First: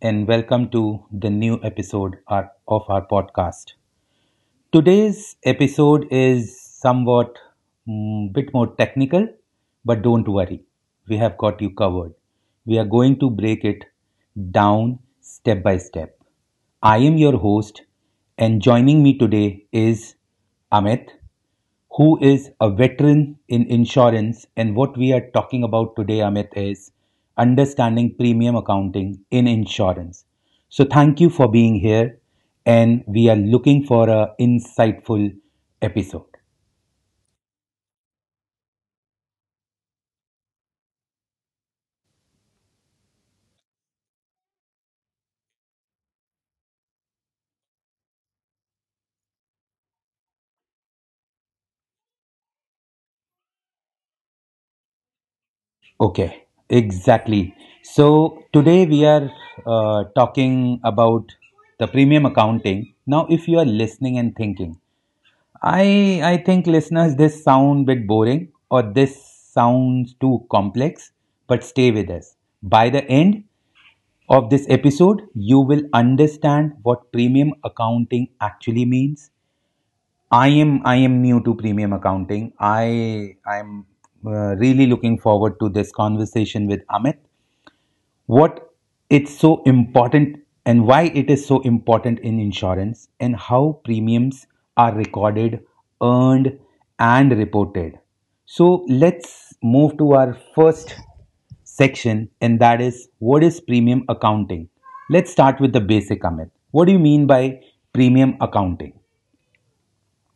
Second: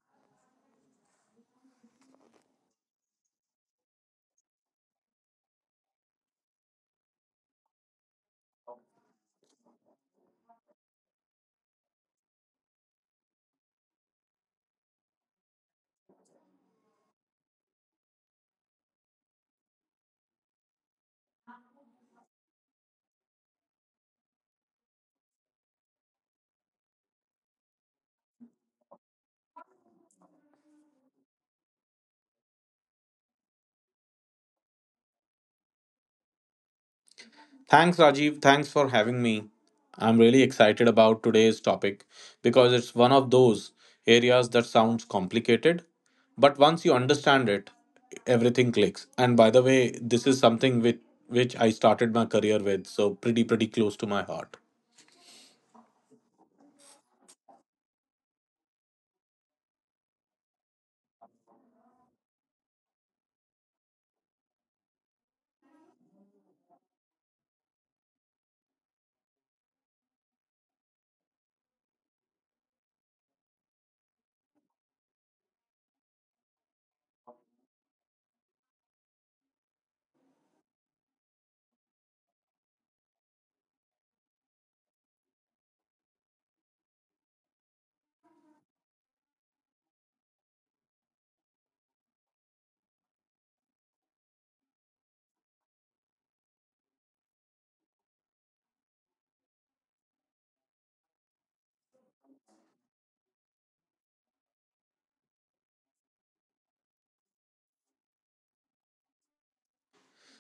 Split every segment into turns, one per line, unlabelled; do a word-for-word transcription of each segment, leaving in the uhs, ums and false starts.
and welcome to the new episode of our podcast. Today's episode is somewhat mm, bit more technical, but don't worry, we have got you covered. We are going to break it down step by step. I am your host, and joining me today is Amit, who is a veteran in insurance. And what we are talking about today, Amit, is understanding premium accounting in insurance. So thank you for being here. And we are looking for an insightful episode.
Thanks, Rajiv. Thanks for having me. I'm really excited about today's topic because it's one of those areas that sounds complicated, but once you understand it, everything clicks. And by the way, this is something with which I started my career with, so pretty pretty close to my heart.
Okay, exactly. So today we are uh, talking about the premium accounting. Now, if you are listening and thinking, I I think listeners, this sound bit boring or this sounds too complex, but stay with us. By the end of this episode, you will understand what premium accounting actually means. I am I am new to premium accounting. I I'm uh, really looking forward to this conversation with Amit what it's so important and why it is so important in insurance and how premiums are recorded, earned, and reported. So let's move to our first section, and that is, what is premium accounting? Let's start with the basic, Amit. What do you mean by premium accounting?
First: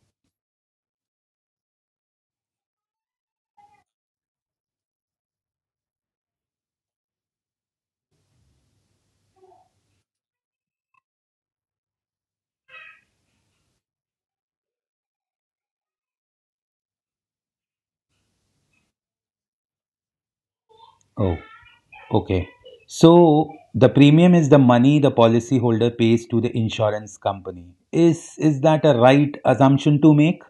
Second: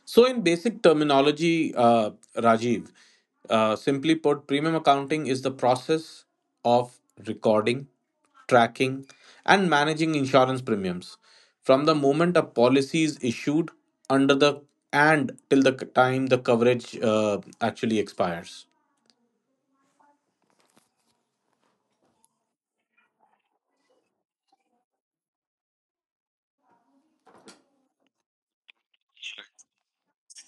So, in basic terminology, uh, Rajiv, uh, simply put, premium accounting is the process of recording, tracking, and managing insurance premiums from the moment a policy is issued under the and till the time the coverage uh, actually expires.
Oh, okay. So the premium is the money the policyholder pays to the insurance company. Is is that a right assumption to make?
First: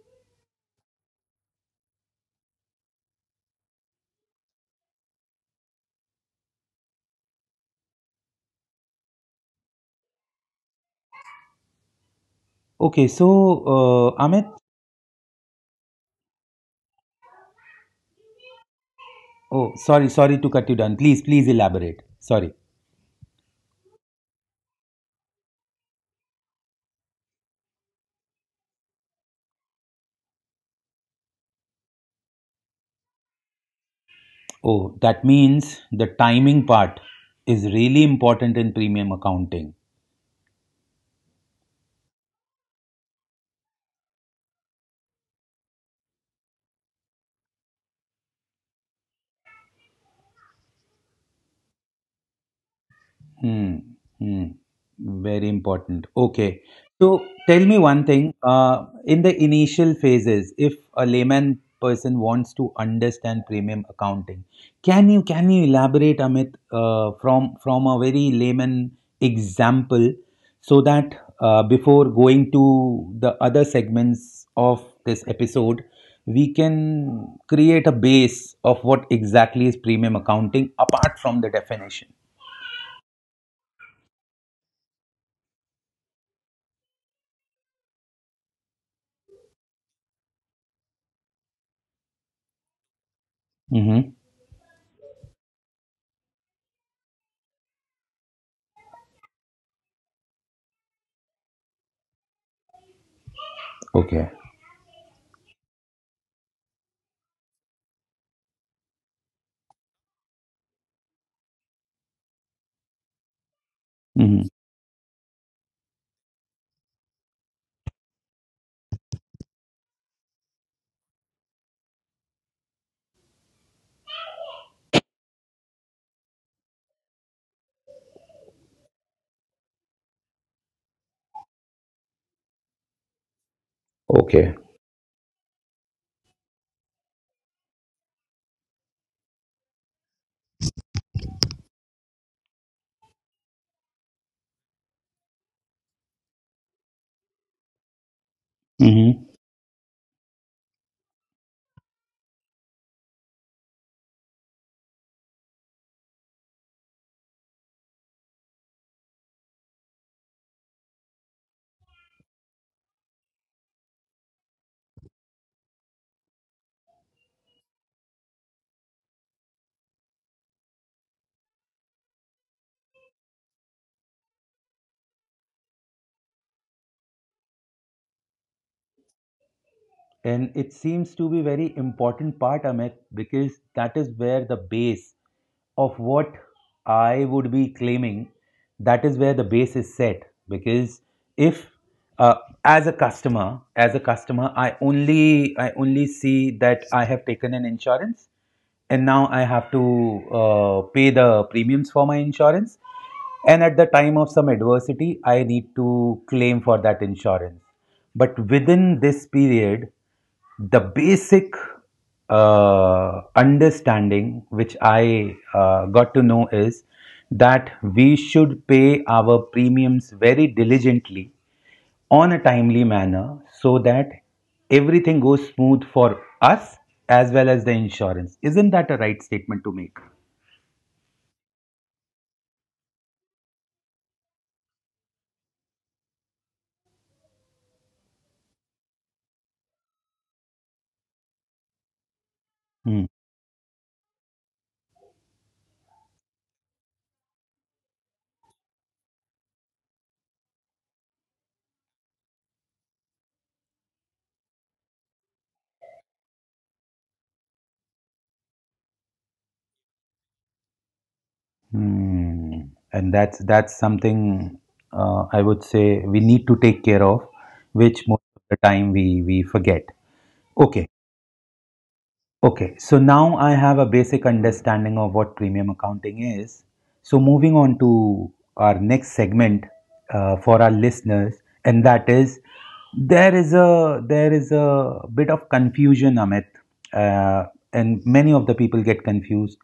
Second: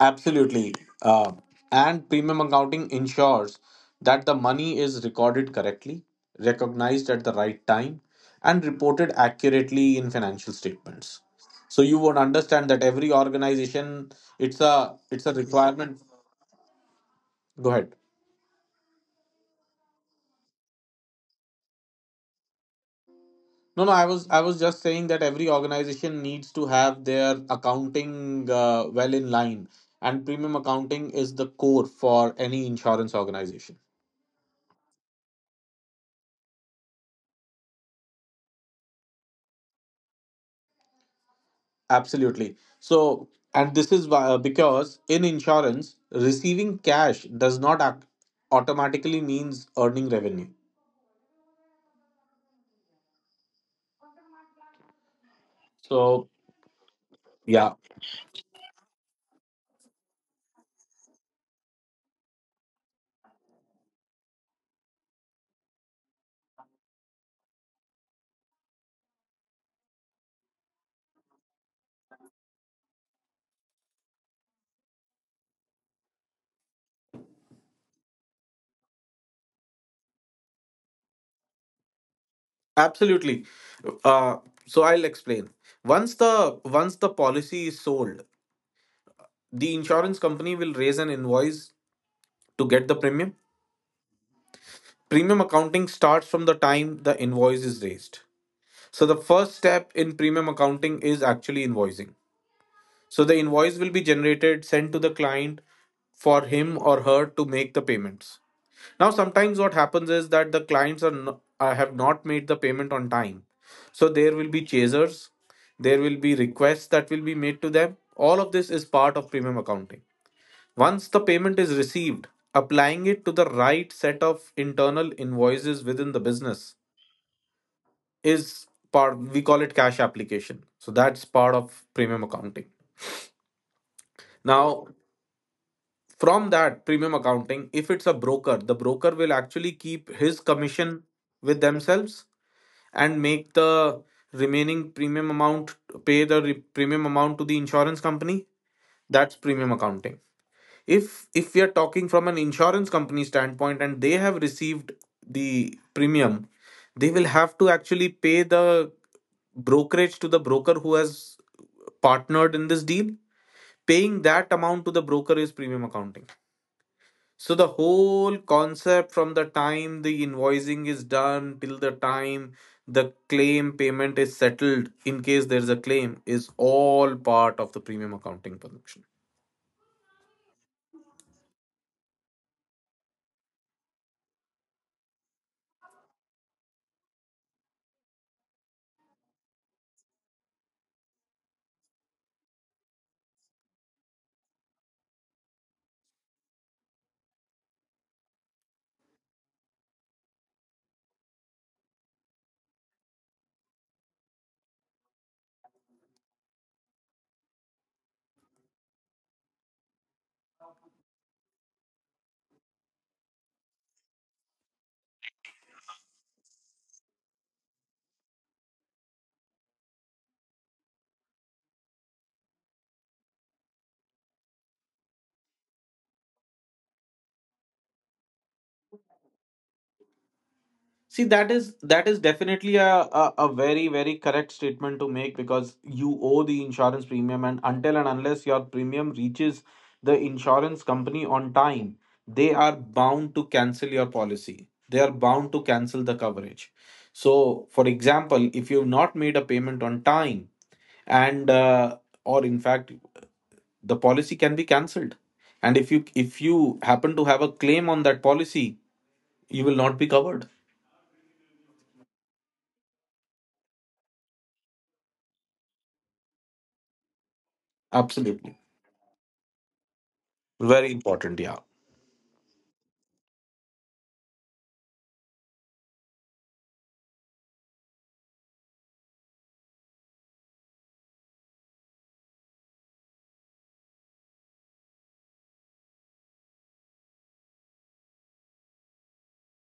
Absolutely. Uh, and premium accounting ensures that the money is recorded correctly, recognized at the right time, and reported accurately in financial statements. So you would understand that
Okay.
every
So
organization,
uh, Amit,
it's a it's a requirement. Go ahead.
oh sorry, sorry to cut you down. Please, please elaborate. Sorry.
No, no, I was I was just saying that every organization needs to have their accounting uh, well in line, and premium accounting is the core for any insurance organization.
Oh, that means the timing part is really important in premium accounting.
Absolutely. So, and this is why, uh, because in insurance, receiving cash does not ac- automatically means earning revenue.
Hmm. Hmm. Very important.
So,
Okay. So tell
yeah,
me one thing. Uh, in the initial phases, if a layman person wants to understand premium accounting, can you can you elaborate, Amit, uh, from from a very layman example, so that uh, before going to the other segments of this episode, we can create a base of what exactly is premium accounting apart from the definition.
absolutely. Uh, so I'll explain. Once the once the policy is sold, the insurance company will raise an invoice to get the premium.
Mm-hmm.
Premium accounting starts from the time the invoice is raised. So the first step in premium accounting is actually invoicing. So the invoice will be
Okay.
generated, sent to the client for him or her to make the payments. Now, sometimes what happens is that the clients are no, uh, have not made the payment on time. So there
hmm
will be chasers, there will be requests that will be made to them. All of this is part of premium accounting. Once the payment is received, applying it to the right set of internal invoices within the business is part, we call it cash application. So that's part of premium accounting.
Okay.
Now, from that premium accounting, if it's a broker, the broker will actually keep his commission with themselves and make the remaining premium amount, pay the re- premium amount to the insurance company.
hmm
That's premium accounting. If if we are talking from an insurance company standpoint and they have received the premium, they will have to actually pay the brokerage to the broker who has partnered in this deal. Paying that amount to the broker is premium accounting. So the whole concept from the time the invoicing is done till the time the claim payment is settled in case there's a claim is all part of the premium accounting function.
And it seems to be very important part, Amit, because that is where the base of what I would be claiming, that is where the base is set. Because if uh, as a customer, as a customer, I only I only see that I have taken an insurance and now I have to uh, pay the premiums for my insurance. And at the time of some adversity, I need to claim for that insurance. But within this period, the basic uh, understanding which I uh, got to know is that we should pay our premiums very diligently on a timely manner so that everything goes smooth for us as well as the insurance. Isn't that a right statement to make?
See, that is that is definitely a, a, a very, very correct statement to make because you owe the insurance premium, and until and unless your premium reaches the insurance company on time, they are
Hmm.
bound to cancel your policy. They are bound to cancel the coverage. So, for example, if you've not made a payment on time, and uh, or in fact, the policy can be cancelled. And if you if you happen to have a claim on that policy, you will not be covered.
Hmm. And that's that's something uh, I would say we need to take care of, which most of the
Absolutely.
time we we forget. Okay.
Very important, yeah.
Okay, so now I have a basic understanding of what premium accounting is. So, moving on to our next segment uh, for our listeners, and that is there is a there is a bit of confusion, Amit, uh, and many of the people get confused.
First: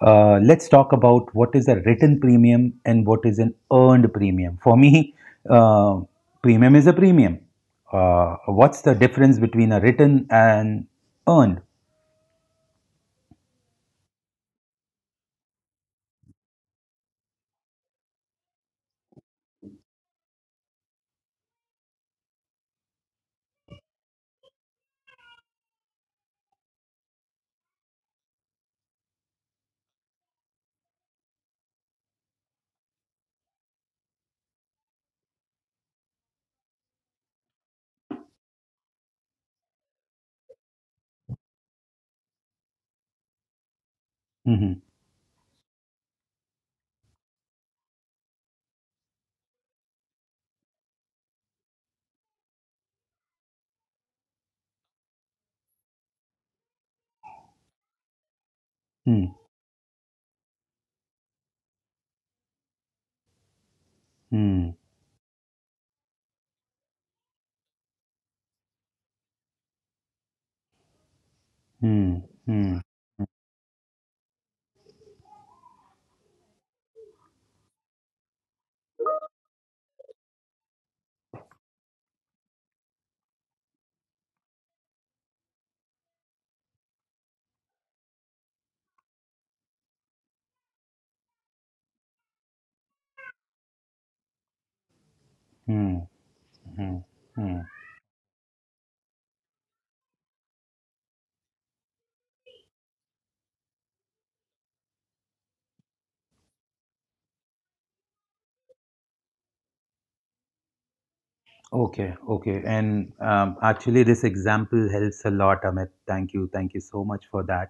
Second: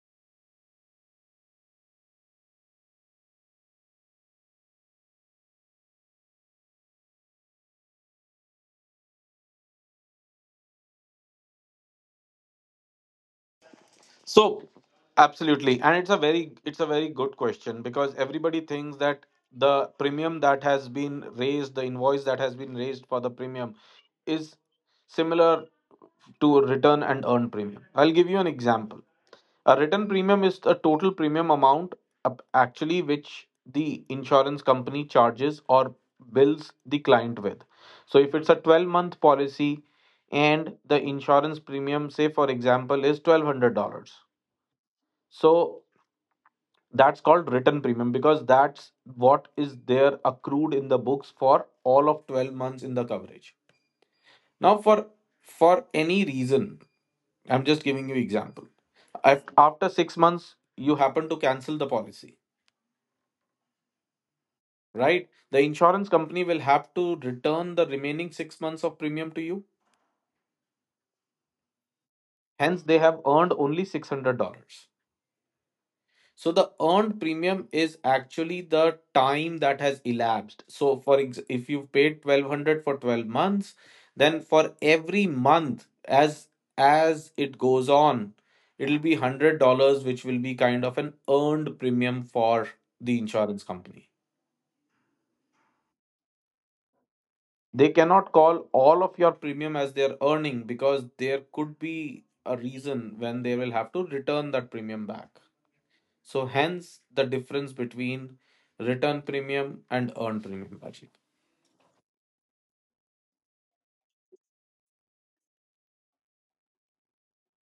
Uh, let's talk about, what is a written premium and what is an earned premium? For me, uh, premium is a premium. Uh, what's the difference between a written and earned?
So absolutely. And it's a very it's a very good question because everybody thinks that the premium that has been raised, the invoice that has been raised for the premium is similar to return and earn premium. I'll give you an example. A written premium is a total premium amount, uh, actually, which the insurance company charges or bills the client with. So if it's a twelve month policy and the insurance premium, say for example, is twelve hundred dollars.
Mhm.
So that's called written premium because that's what is there accrued in the books for all of twelve months in the coverage. Now, for for any reason, I'm just giving you example.
Hmm.
If after six months you happen to cancel the policy,
Hmm.
right? The insurance company will have to return the remaining six months of premium to you.
Hmm. Hmm.
Hence, they have earned only six hundred dollars. So the earned premium is actually the time that has elapsed. So for ex- if you've paid twelve hundred for twelve months, then for every month, as as it goes on, it'll be one hundred dollars which will be kind of an earned premium for the insurance company.
Hmm. Hmm. Mm.
They cannot call all of your premium as their earning because there could be a reason when they will have to return that premium back. So hence the difference between return premium and earned premium, Ajit.
Okay, okay. And um, actually, this example helps a lot, Amit. Thank you. Thank you so much for that.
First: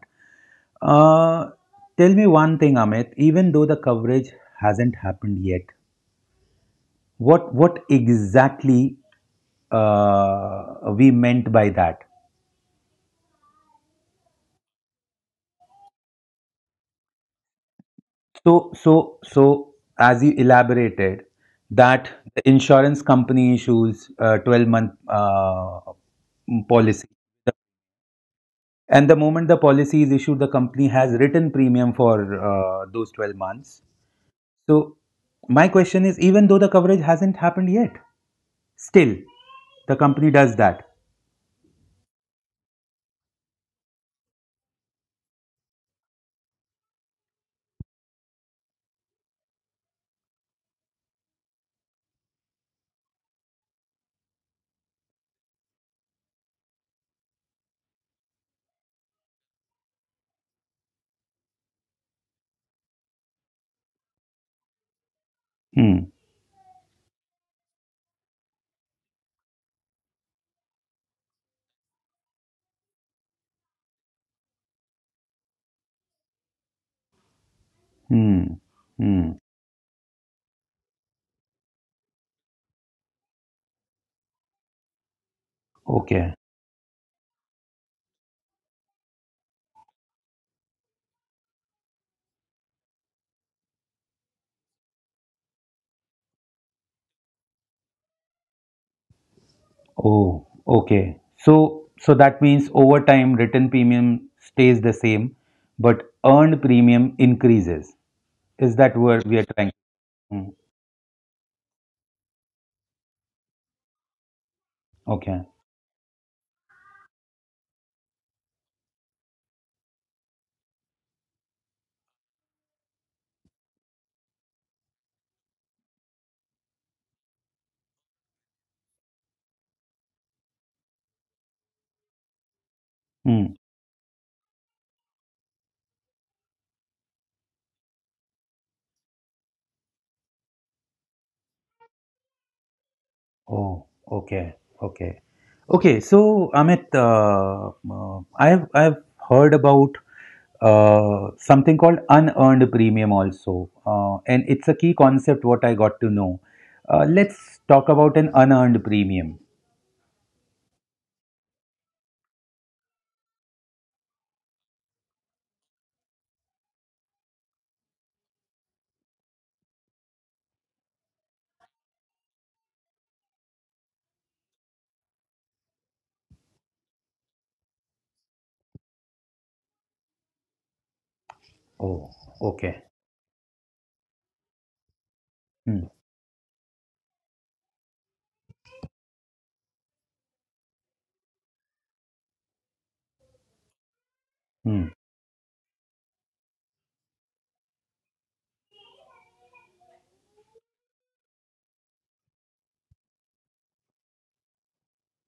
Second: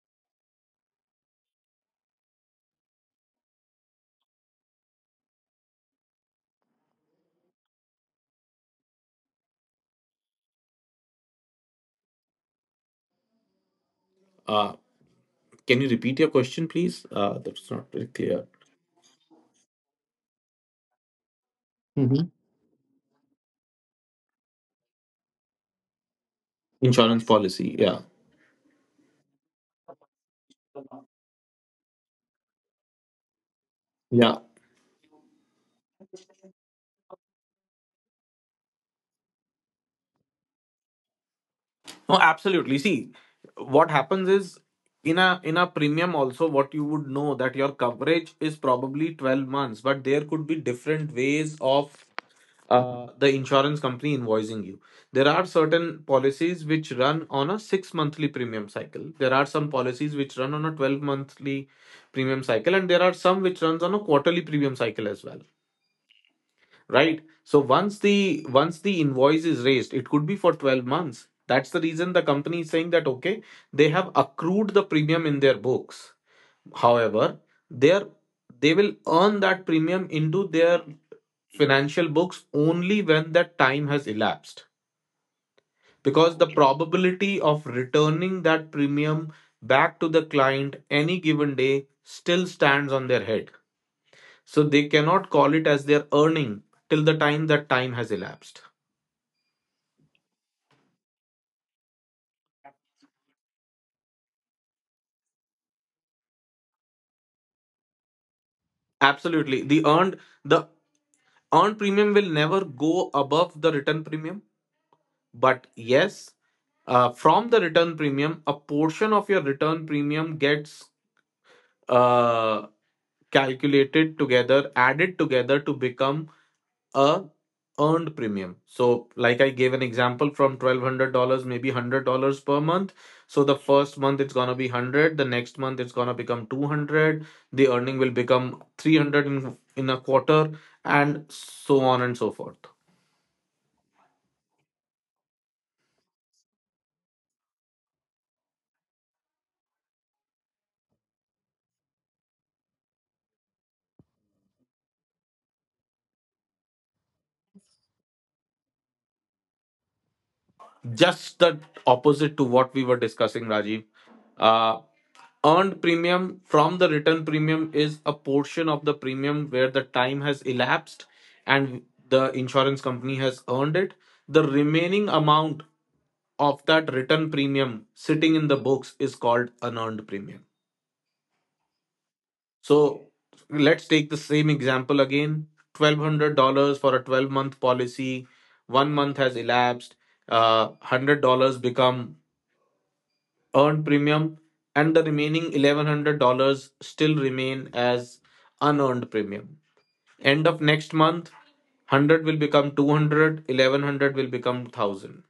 Uh, Tell me one thing, Amit. Even though the coverage hasn't happened yet, what what exactly uh, we meant by that?
Uh, can you repeat your question, please? Uh, that's not very clear.
So, so, so, as you elaborated, that
Mhm.
the insurance company issues a twelve month uh, policy.
Insurance policy, yeah,
And the moment the policy is issued, the company has written premium for uh, those twelve months.
yeah.
So, my question is, even though the coverage hasn't happened yet, still the company does that.
No, absolutely. See, what happens is, in a in a premium also, what you would know, that your coverage is probably twelve months, but there could be different ways of uh, the insurance company invoicing you. There are certain policies which run on a six monthly premium cycle. There are some policies which run on a twelve monthly premium cycle, and there are some which runs on a quarterly premium cycle as well.
Hmm.
Right. So once the once the invoice is raised, it could be for twelve months. That's the reason the company is saying that, okay, they have accrued the premium in their books. However, they are
Hmm.
they will
Hmm.
earn that premium into their financial books only when that time has elapsed,
Okay.
because the probability of returning that premium back to the client any given day still stands on their head, so they cannot call it as their earning till the time that time has elapsed.
Oh, okay. So, so that means over time, written premium stays the same, but earned premium increases. Is that where we are
Absolutely, the
trying?
earned
Hmm.
the earned premium will never go above the return premium,
Okay.
but yes, uh, from the return premium, a portion of your return premium gets uh, calculated together, added together to become a earned premium. So, like I gave an example, from twelve hundred dollars, maybe one hundred dollars per month. So the
Hmm.
first month it's gonna be one hundred, the next month it's gonna become two hundred, the earning will become three hundred in in a quarter, and so on and so forth.
Oh, okay, okay, okay. So, Amit, uh, uh, I've I've heard about uh, something called unearned premium also, uh, and it's a key concept. What I got to know. Uh, let's talk about an unearned premium.
Just the opposite to what we were discussing, Rajiv. Uh, Earned premium from the written premium is a portion of the premium where the time has elapsed and the insurance company has earned it. The remaining amount of that written premium sitting in the books is called unearned premium.
Oh, okay.
So let's take the same example again.
Hmm.
twelve hundred dollars for a twelve month policy, one month has elapsed. Uh, one hundred dollars become earned premium
Hmm.
and the remaining eleven hundred dollars still remain as unearned premium. End of next month, one hundred will become two hundred, eleven hundred will become one thousand.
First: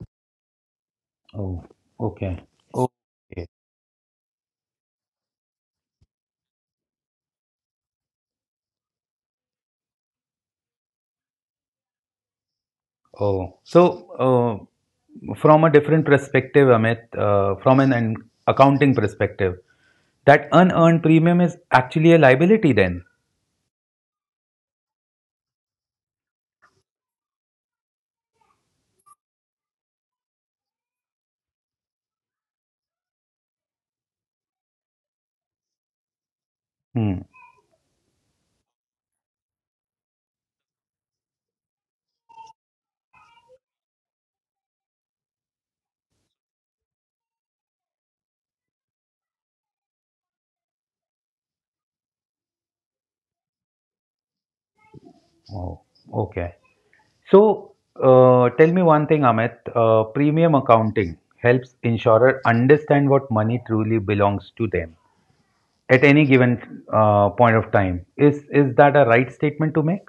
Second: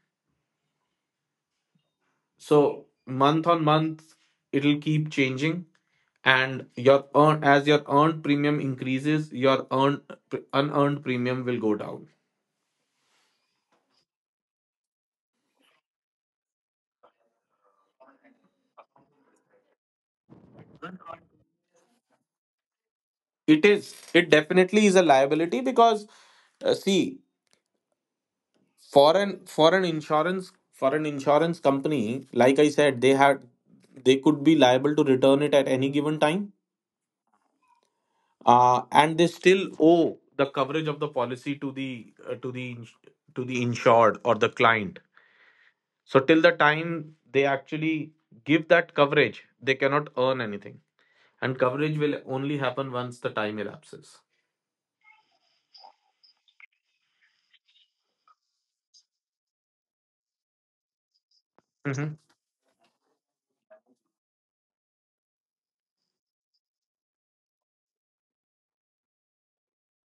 Oh, okay.
So
Okay.
month on month, it'll keep changing, and your earn as your earned premium increases, your earned unearned premium will go down.
Oh, so uh, from a different perspective, Amit, uh, from an an accounting perspective, that unearned premium is actually a liability then.
It is. It definitely is a liability because uh, see, foreign foreign insurance foreign insurance company, like I said, they had they could be liable to return it at any given time.
Hmm.
uh, and they still owe the coverage of the policy to the uh, to the ins- to the insured or the client, so till the time they actually give that coverage, they cannot earn anything, and coverage will only happen once the time elapses.
Oh, okay. So, uh, tell me one thing, Amit. Uh, premium accounting helps insurer understand what money truly belongs to them at any given uh, point of time. Is is that a right statement to make?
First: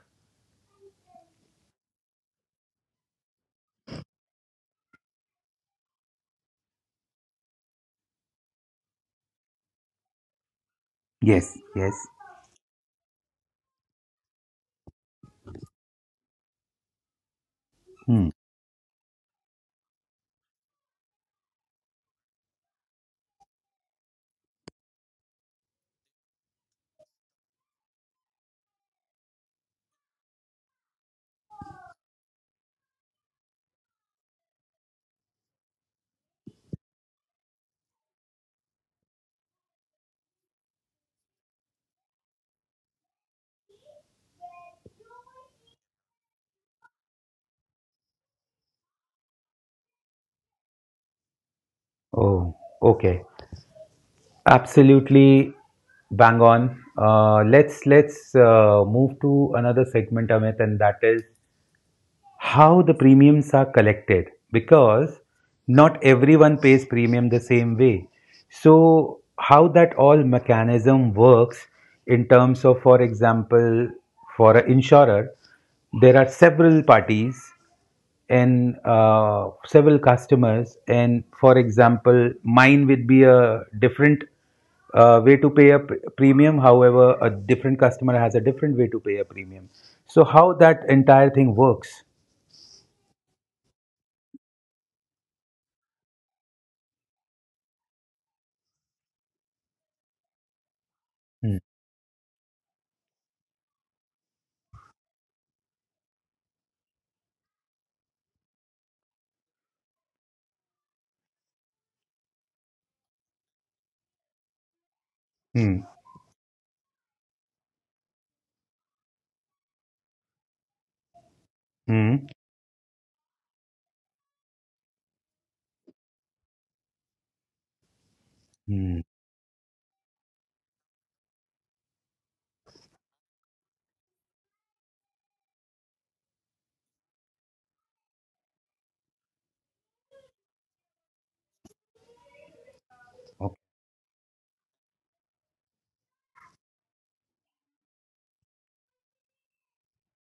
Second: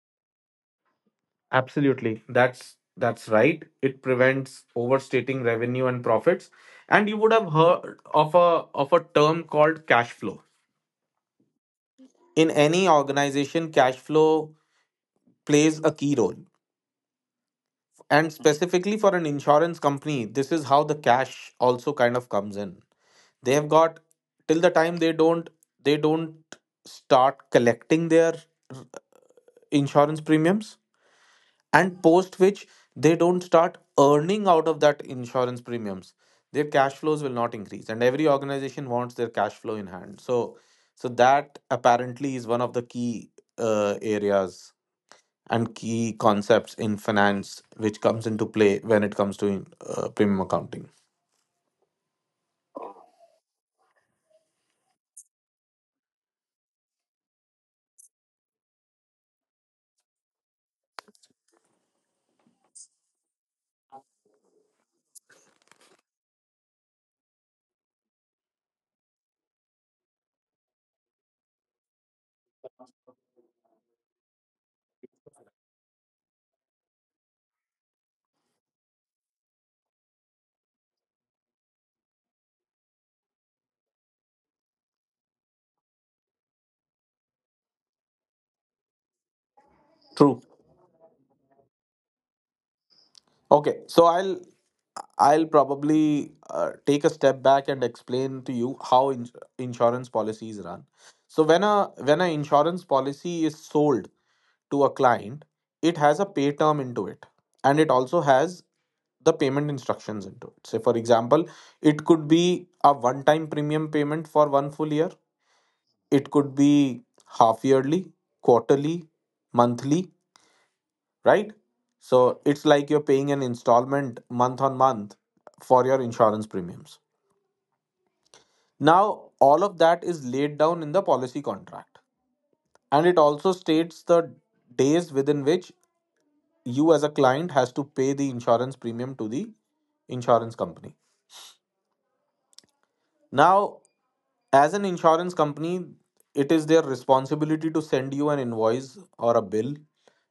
Absolutely. That's that's right. It prevents overstating revenue and profits. And you would have heard of a of a term called cash flow.
Yes. Yes.
In any organization, cash flow plays a key role.
Hmm.
And specifically for an insurance company, this is how the cash also kind of comes in. They have got, till the time they don't they don't start collecting their insurance premiums, and post which they don't start earning out of that insurance premiums, their cash flows will not increase, and every organization wants their cash flow in hand. So so that apparently is one of the key uh, areas and key concepts in finance which comes into play when it comes to uh, premium accounting.
Oh, okay. Absolutely bang on. Uh, let's let's uh, move to another segment, Amit, and that is how the premiums are collected, because not everyone pays premium the same way. So how that all mechanism works in terms of, for example, for an insurer, there are several parties and uh, several customers, and for example, mine would be a different uh, way to pay a pr- premium, however a different customer has a different way to pay a premium. So
True.
how that entire thing works.
Okay, so I'll I'll probably uh, take a step back and explain to you how in insurance policies run. So
Mm,
when a when an insurance policy is sold to a client, it has a pay term into it, and it also has the payment instructions into it. Say, for example, it could be a one-time premium payment for one full year.
mm,
It could be half yearly, quarterly, monthly, right?
mm,
So it's like you're paying an installment month on month for your insurance premiums.
mm,
Now, all of that is laid down in the policy contract. And it also states the days within which you as a client has to pay the insurance premium to the insurance company.
okay.
Now, as an insurance company, it is their responsibility to send you an invoice or a bill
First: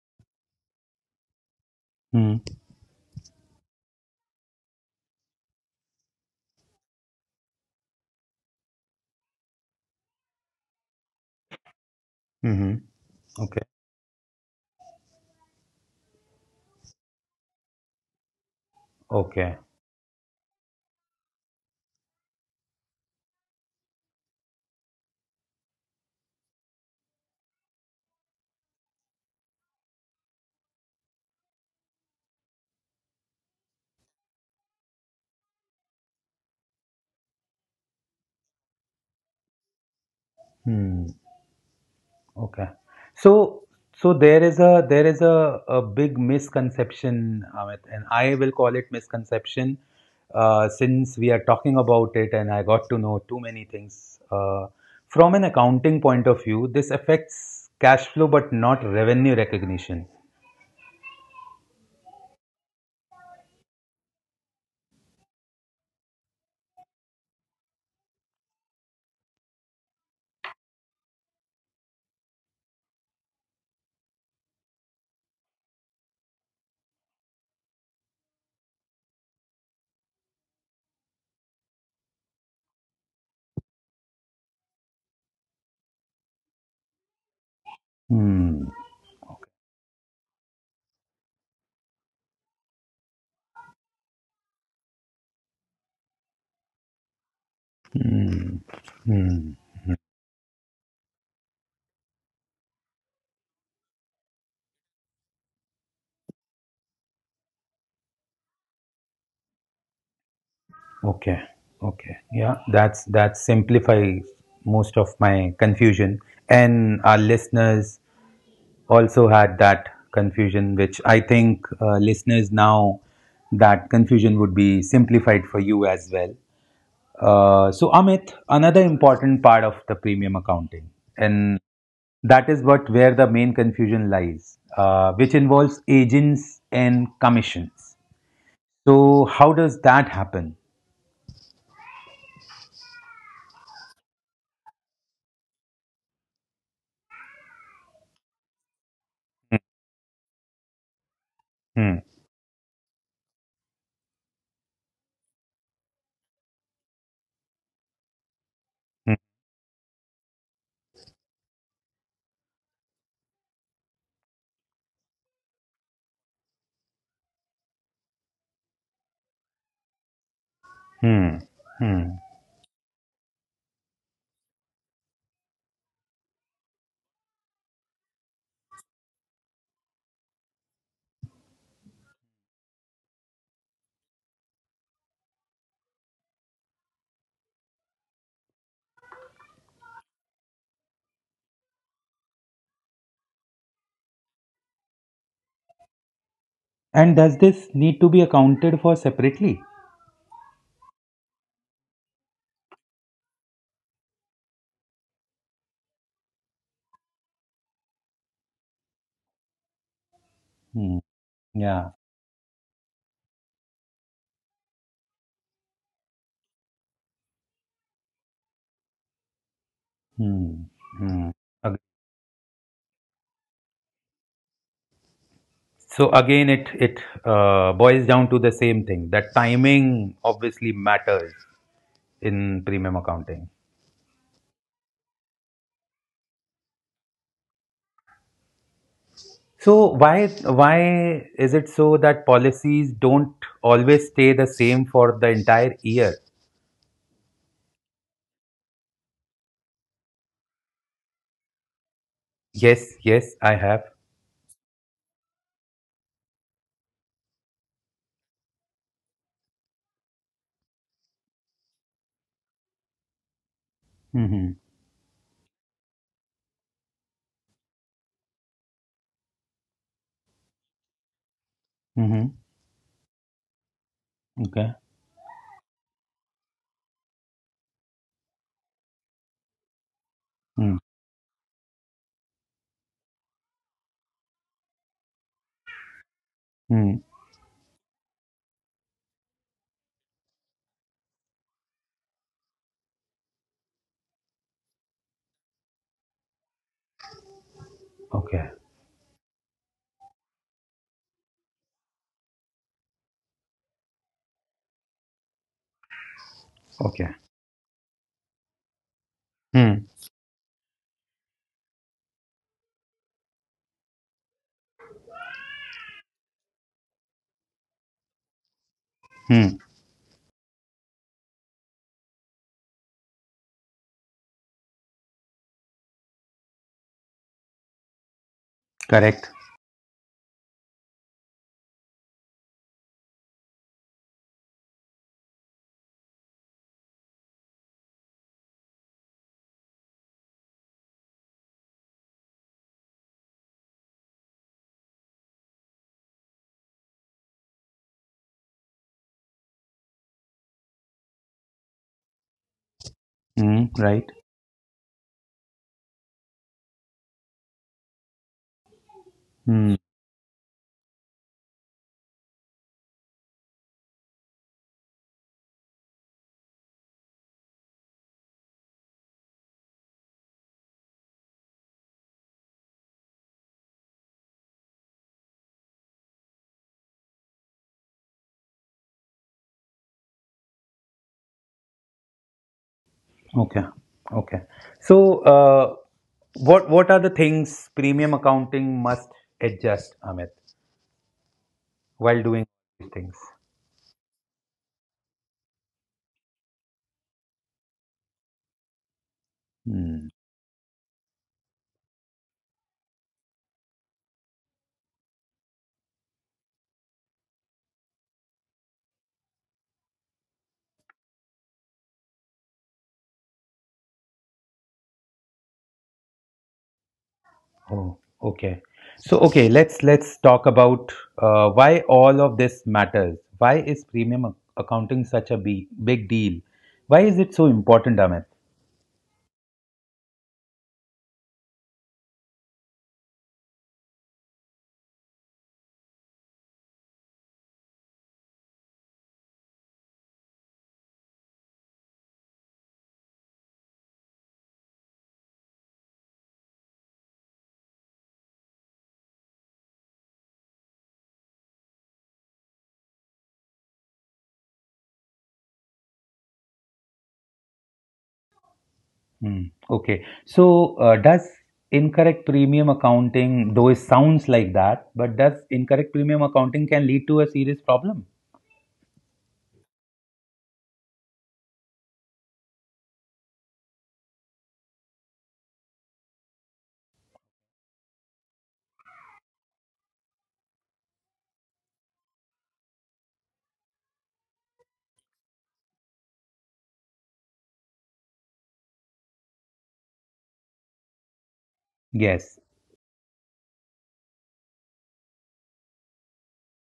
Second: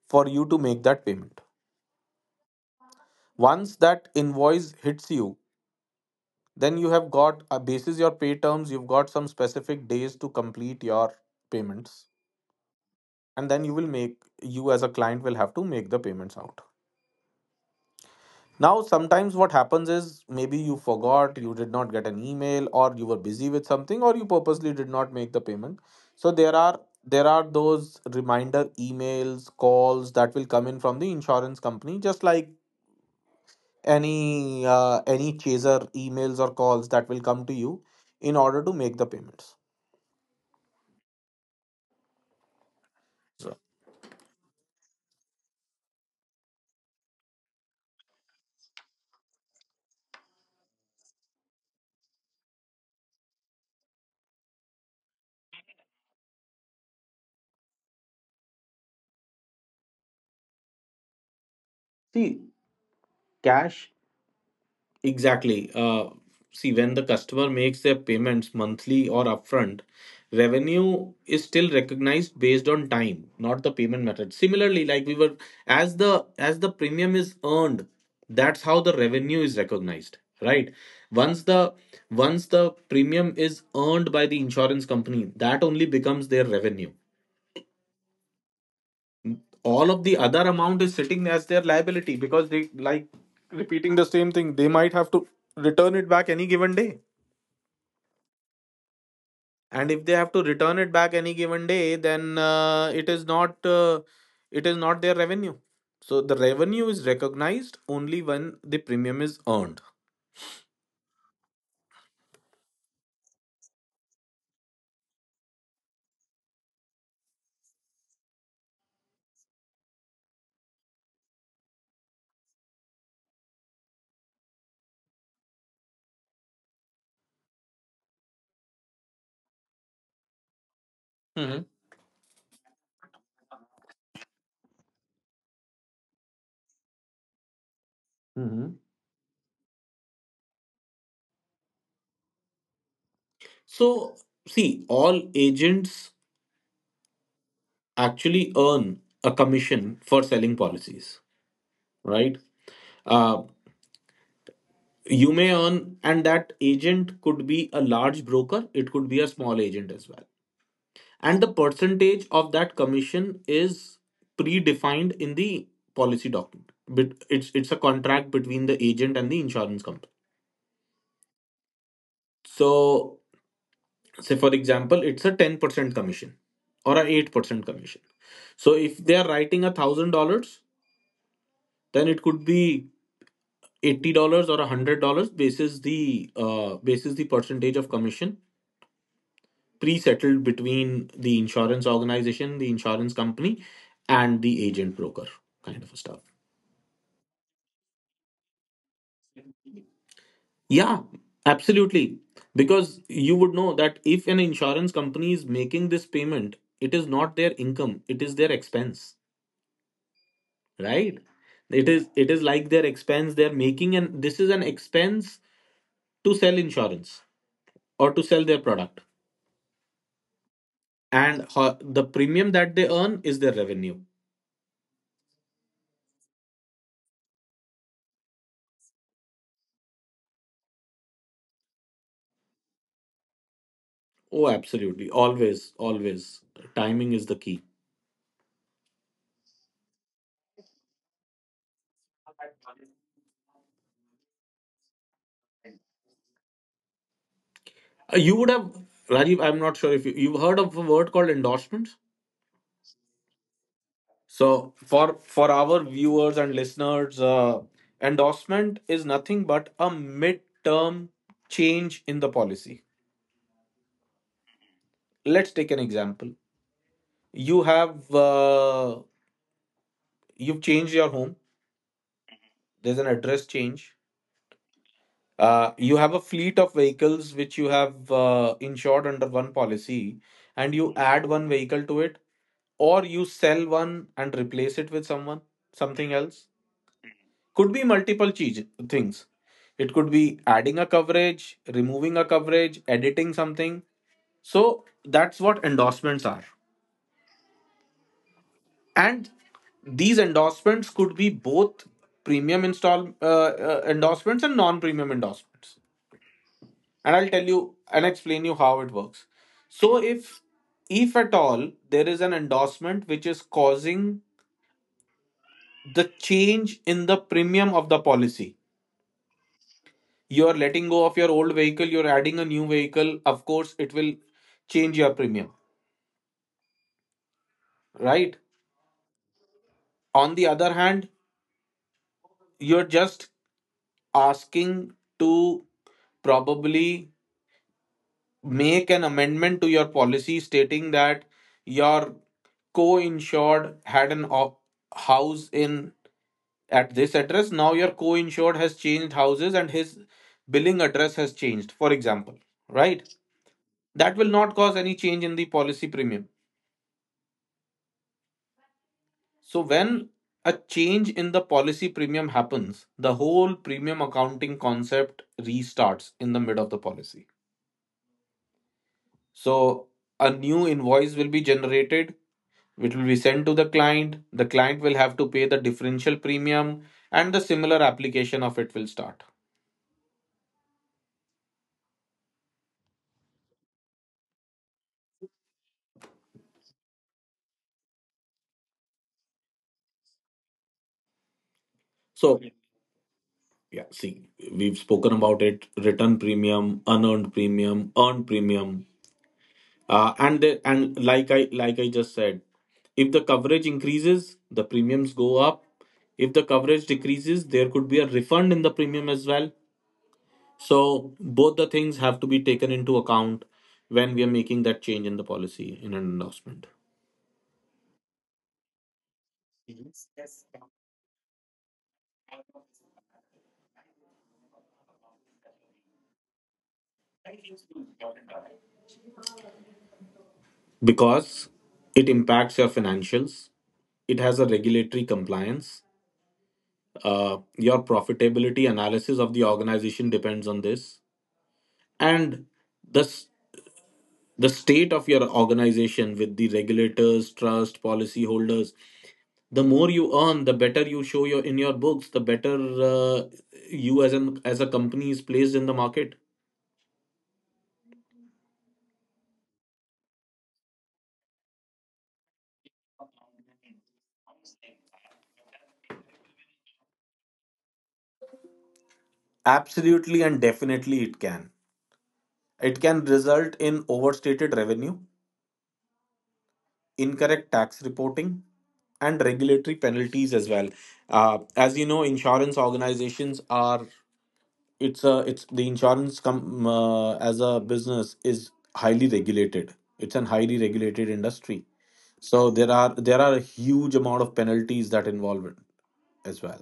for you to make that payment.
Mm,
Once that invoice hits you, then you have got, a basis your pay terms, you've got some specific days to complete your payments.
mhm.
And
Okay.
then you will make you as a client will have to make the payments out. Now, sometimes what
Okay.
happens is maybe you forgot, you did not get an email, or you were busy with something, or you purposely did not make the payment. So there are there are those reminder emails, calls that will come in from the insurance company, just like any uh, any chaser emails or calls that will come to you in order to make the payments.
Hmm. Okay.
So,
So, so there is a there is a, a big misconception, Amit, and I will call it misconception, uh, since we are talking about it, and I got to know too many things. Uh, from an accounting point of view, this affects cash flow, but not revenue recognition.
see, cash— exactly. Uh, see, when the customer makes their payments monthly or upfront, revenue is still recognized based on time, not the payment method. Similarly, like we were, as the as the premium is earned, that's how the revenue is recognized, right? Once the once the premium is earned by the insurance company, that only becomes their revenue.
Hmm.
All of the other amount is sitting as their liability because they, like, repeating the same thing, they might have to return it back any given day.
Hmm. Hmm.
And if they have to return it back any given day, then uh, it is not uh, it is not their revenue. So the revenue is recognized only when the premium is earned.
Okay. Okay. Yeah, that's that simplifies most of my confusion. And our listeners also had that confusion, which I think uh, listeners, now that confusion would be simplified for you as well. Uh, so, Amit, another important part of the premium accounting, and
Mhm.
that is what where the main confusion lies, uh, which involves agents and commissions.
Mhm.
So, how does that happen?
So see, all agents actually earn a commission for selling policies,
Hmm.
right? Uh, you may earn, and that agent could be a large broker, it could be a small agent as well. And the percentage of that commission is predefined in the policy document, but it's it's a contract between the agent and the insurance company.
Hmm. Hmm.
So say for example it's a ten percent commission or a eight percent commission. So if they are writing a thousand dollars, then it could be eighty dollars or a hundred dollars basis the uh, basis the percentage of commission pre-settled between the insurance organization, the insurance company, and the agent broker kind of stuff.
And does this need to be accounted for separately?
Yeah, absolutely. Because you would know that if an insurance company is making this payment, it is not their income, it is their expense,
Hmm.
right? It
Yeah.
is it is like their expense they're making, and this is an expense to sell insurance or to sell their product.
Hmm. Hmm.
And ho-
Ag-
the premium that they earn is their revenue.
So again, it it uh, boils down to the same thing, that timing obviously matters in premium accounting.
Oh, absolutely. Always, always. Timing is the key.
So, why why is it so that policies don't always stay the same for the entire year?
Uh, You would have, Rajiv— I'm not sure if you, you've heard of a word called endorsements.
Yes, yes, I have.
So for for our viewers and listeners, uh, endorsement is nothing but a mid-term change in the policy.
Mm-hmm.
Let's take an example. You have uh, you've changed your home.
Mm-hmm.
There's an address change.
Okay.
Uh, you have a fleet of vehicles which you have uh, insured under one policy, and you add one vehicle to it, or you sell one and replace it with someone, something else.
Mm-hmm.
Could be multiple cheez- things. It could be adding a coverage, removing a coverage, editing something. So that's what endorsements are.
Okay.
And these endorsements could be both premium install uh, uh, endorsements and non-premium endorsements,
Okay.
and I'll tell you and explain you how it works. So if if at all there is an endorsement which is causing the change in the premium of the policy,
Mm-hmm.
you are letting go of your old vehicle, you're adding a new vehicle, of course it will change your premium, right?
Correct.
On the other hand, you're just asking to probably make an amendment to your policy stating that your co-insured had an op- house in at this address. Now your co-insured has changed houses and his billing address has changed, for example, right?
Mm-hmm. Right.
That will not cause any change in the policy premium. So
Hmm.
when a change in the policy premium happens, the whole premium accounting concept restarts in the mid of the policy. So a new invoice will be generated, which will be sent to the client. The client will have to pay the differential premium, and the similar application of it will start.
Okay. Okay. So, uh, what what are the things premium accounting must adjust, Amit, while
So
doing these things?
yeah, see, we've spoken about it: return premium, unearned premium, earned premium,
Hmm.
uh, and the, and like I like I just said, if the coverage increases, the premiums go up. If the coverage decreases, there could be a refund in the premium as well. So both the things have to be taken into account when we are making that change in the policy in an endorsement,
Oh, okay. So, okay, let's let's talk about uh, why all of this matters. Why is premium ac- accounting such a be- big deal? Why is it so important, Amit?
because it impacts your financials. It has a regulatory compliance. Uh, your profitability analysis of the organization depends on this, and the s- the state of your organization with the regulators, trust, policy holders. The more you earn, the better you show your in your books. The better uh, you as an as a company is placed in the market.
Hmm. Okay. So, uh, does incorrect premium accounting, though it sounds like that, but does incorrect premium accounting can lead to a serious problem?
Absolutely and definitely, it can. It can result in overstated revenue, incorrect tax reporting, and regulatory penalties as well. Uh, as you know, insurance organizations are— it's a it's the insurance com uh, as a business is highly regulated, it's an highly regulated industry.
Yes.
So there are there are a huge amount of penalties that involve it as well.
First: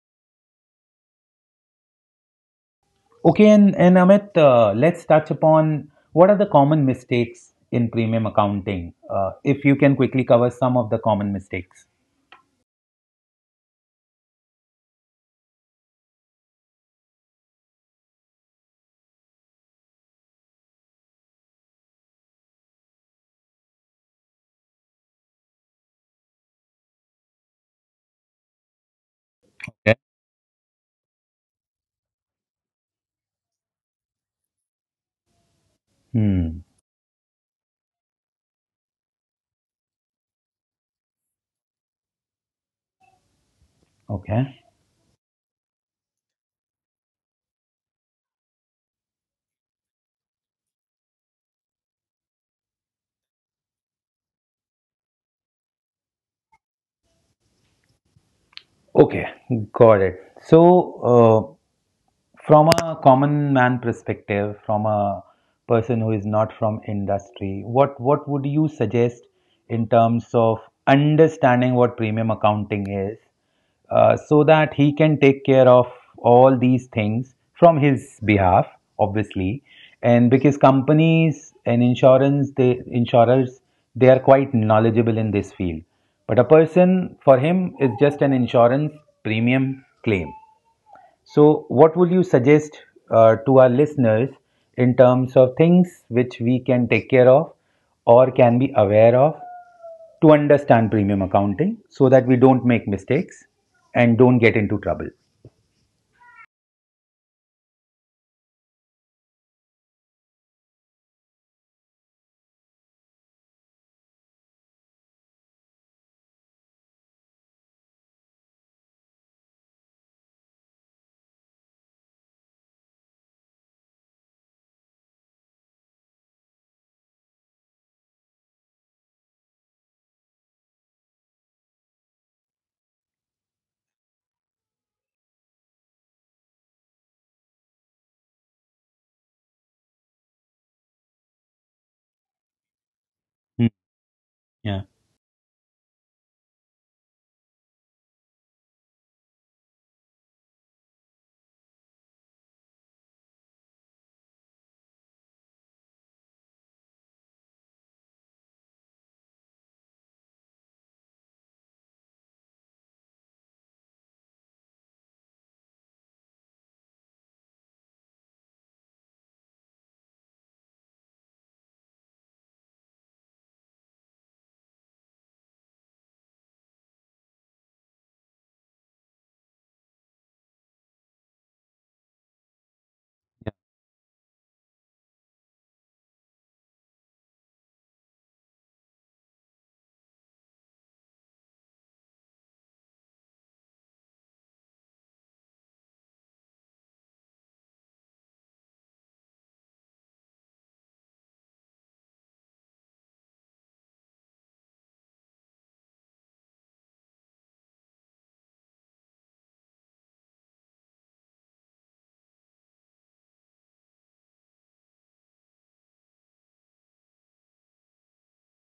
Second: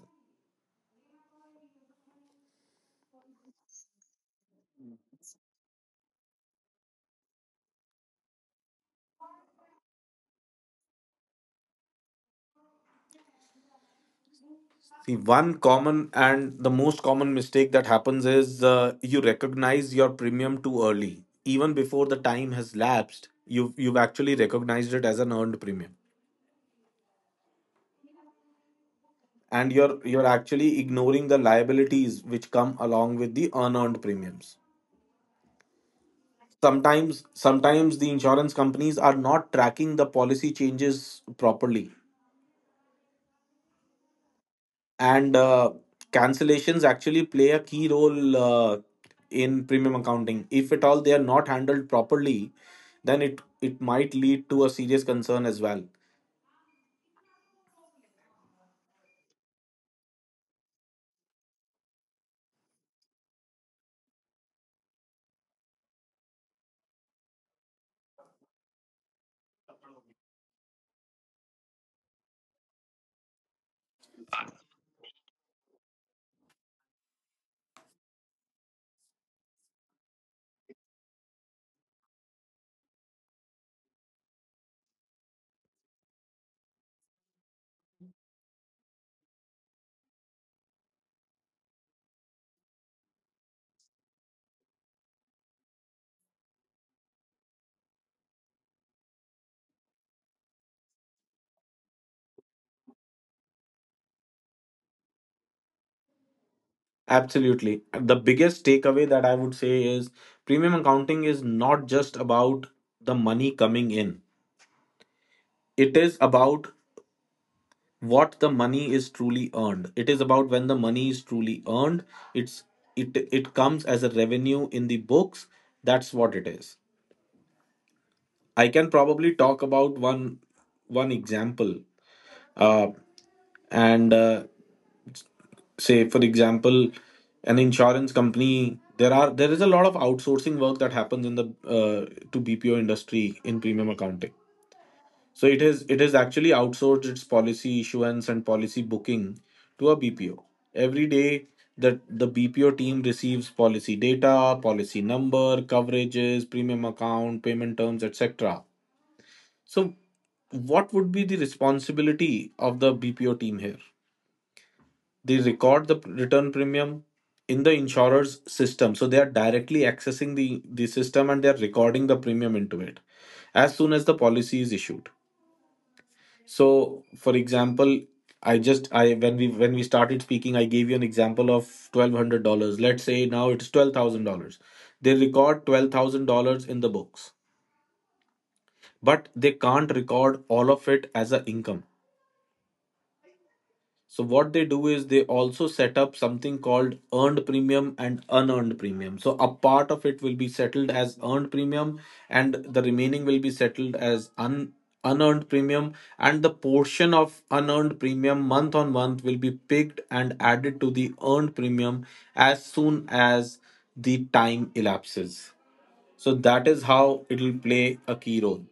Okay, and, and Amit, uh, let's touch upon what are the common mistakes in premium accounting. Uh, if you can quickly cover some of the common mistakes.
See, one common and the most common mistake that happens is uh, you recognize your premium too early, even before the time has lapsed. You've you've actually recognized it as an earned premium, and
Okay.
you're you're actually ignoring the liabilities which come along with the unearned premiums.
Hmm.
Sometimes sometimes the insurance companies are not tracking the policy changes properly,
Okay.
and uh, cancellations actually play a key role uh, in premium accounting. If at all they are not handled properly, then it it might lead to a serious concern as well.
Okay. Got it. So, from a common man perspective, from a person who is not from industry, what what would you suggest in terms of understanding what premium accounting is, uh, so that he can take care of all these things from his behalf, obviously, and because companies and insurance, they insurers, they are quite knowledgeable in this field. But a person, for him, is just an insurance premium claim. So, what would you suggest uh, to our listeners in terms of things which we can take care of or can be aware of to understand premium accounting, so that we don't make mistakes and don't get into trouble?
Absolutely. The biggest takeaway that I would say is premium accounting is not just about the money coming in, it is about what the money is truly earned, it is about when the money is truly earned. It's it it comes as a revenue in the books. That's what it is. I can probably talk about one one example. Uh, and uh, say for example, an insurance company— there are there is a lot of outsourcing work that happens in the uh, to BPO industry in
Mm,
premium accounting.
yeah,
So it is it is actually outsourced its policy issuance and policy booking to a B P O. Every day that the B P O team receives policy data, policy number, coverages, premium account, payment terms, et cetera. So what would be the responsibility of the B P O team here? They record the return premium in the insurer's system. So they are directly accessing the, the system, and they are recording the premium into it as soon as the policy is issued. So, for example, I just I when we when we started speaking, I gave you an example of twelve hundred dollars. Let's say now it's twelve thousand dollars. They record twelve thousand dollars in the books, but they can't record all of it as a income. So what they do is they also set up something called earned premium and unearned premium. So a part of it will be settled as earned premium, and the remaining will be settled as un unearned premium, and the portion of unearned premium month on month will be picked and added to the earned premium as soon as the time elapses. So that is how it will play a key role.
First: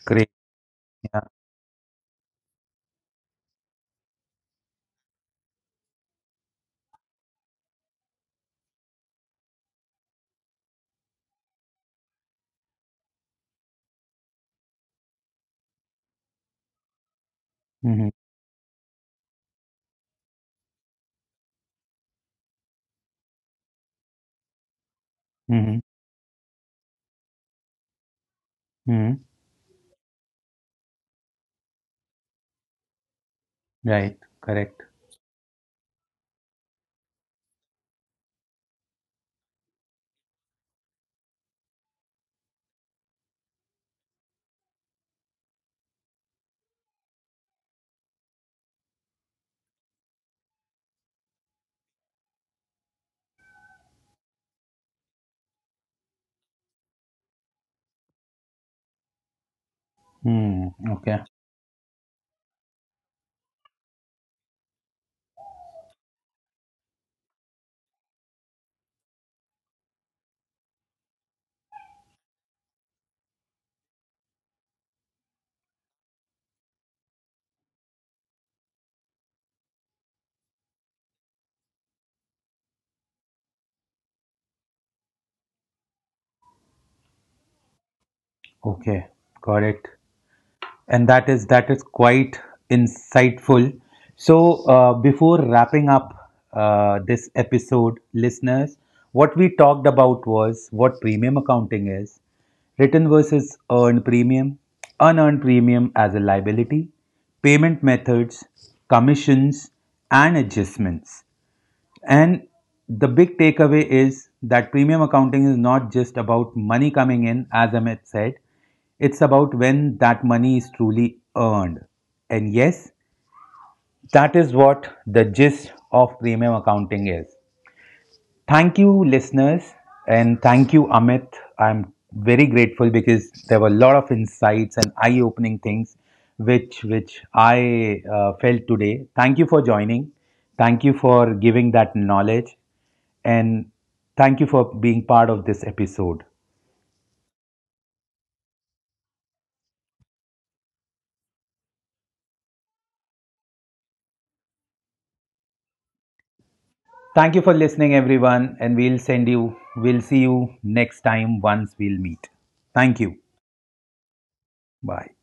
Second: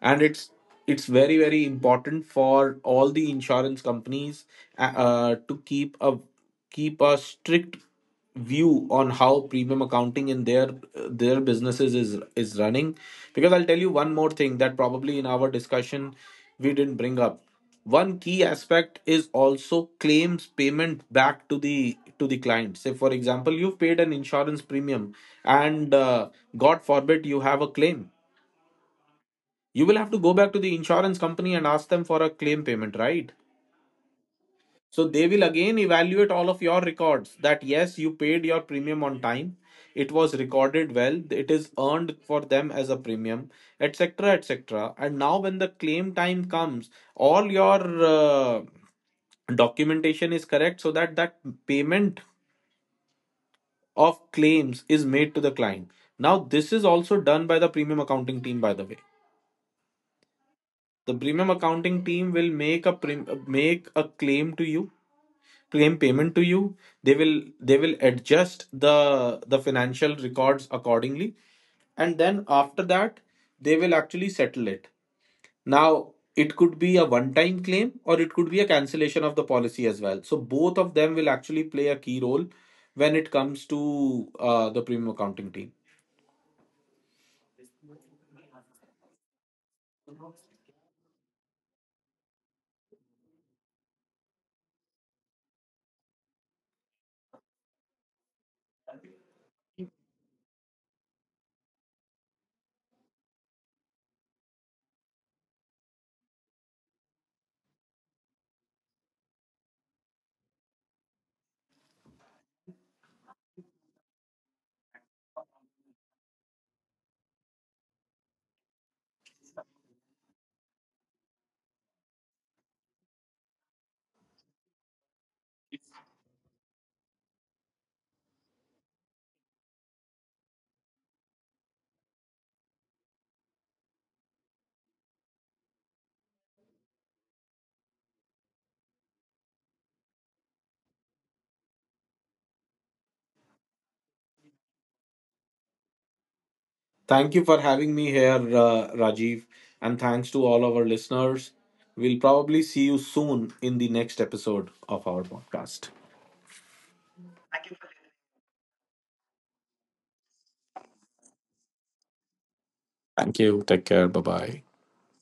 And
great.
it's it's
Yeah.
very very important for all the insurance companies uh, uh, to keep a keep a strict view on how premium accounting in their their businesses is is running. Because I'll tell you one more thing that probably in our discussion we didn't bring up.
Mm-hmm.
One key aspect is also claims payment back to the to the client. Say for example, you've paid an insurance premium,
Mm-hmm.
and uh, god forbid you have a claim,
Mm-hmm.
you will have to go back to the insurance company and ask them for a claim payment, right?
Right, correct.
So they will again evaluate all of your records, that yes, you paid your premium on time, it was recorded well, it is earned for them as a premium, et cetera, et cetera. And now, when the claim time comes, all your uh, documentation is correct, so that that payment of claims is made to the client. Now, this is also done by the premium accounting team, by the way.
Mm,
The
okay,
premium accounting team will make a prim- make a claim to you, claim payment to you. They will they will adjust the the financial records accordingly, and then after that they will actually settle it. Now, it could be a one time claim, or it could be a cancellation of the policy as well. So, both of them will actually play a key role when it comes to uh, the premium accounting team.
okay, got it. And that is that is quite insightful. So uh, before wrapping up uh, this episode, listeners, what we talked about was what premium accounting is, written versus earned premium, unearned premium as a liability, payment methods, commissions, and adjustments. And the big takeaway is that premium accounting is not just about money coming in, as Amit said, it's about when that money is truly earned. And yes, that is what the gist of premium accounting is. Thank you, listeners, and thank you, Amit. I'm very grateful because there were a lot of insights and eye-opening things which which I uh, felt today. Thank you for joining. Thank you for giving that knowledge, and thank you for being part of this episode.
Thank you for having me here, uh, Rajiv, and thanks to all our listeners. We'll probably see you soon in the next episode of our podcast.
Thank you for listening, everyone, and we'll send you. We'll see you next time once we'll meet. Thank you.
Thank you. Take care. Bye bye.
Bye.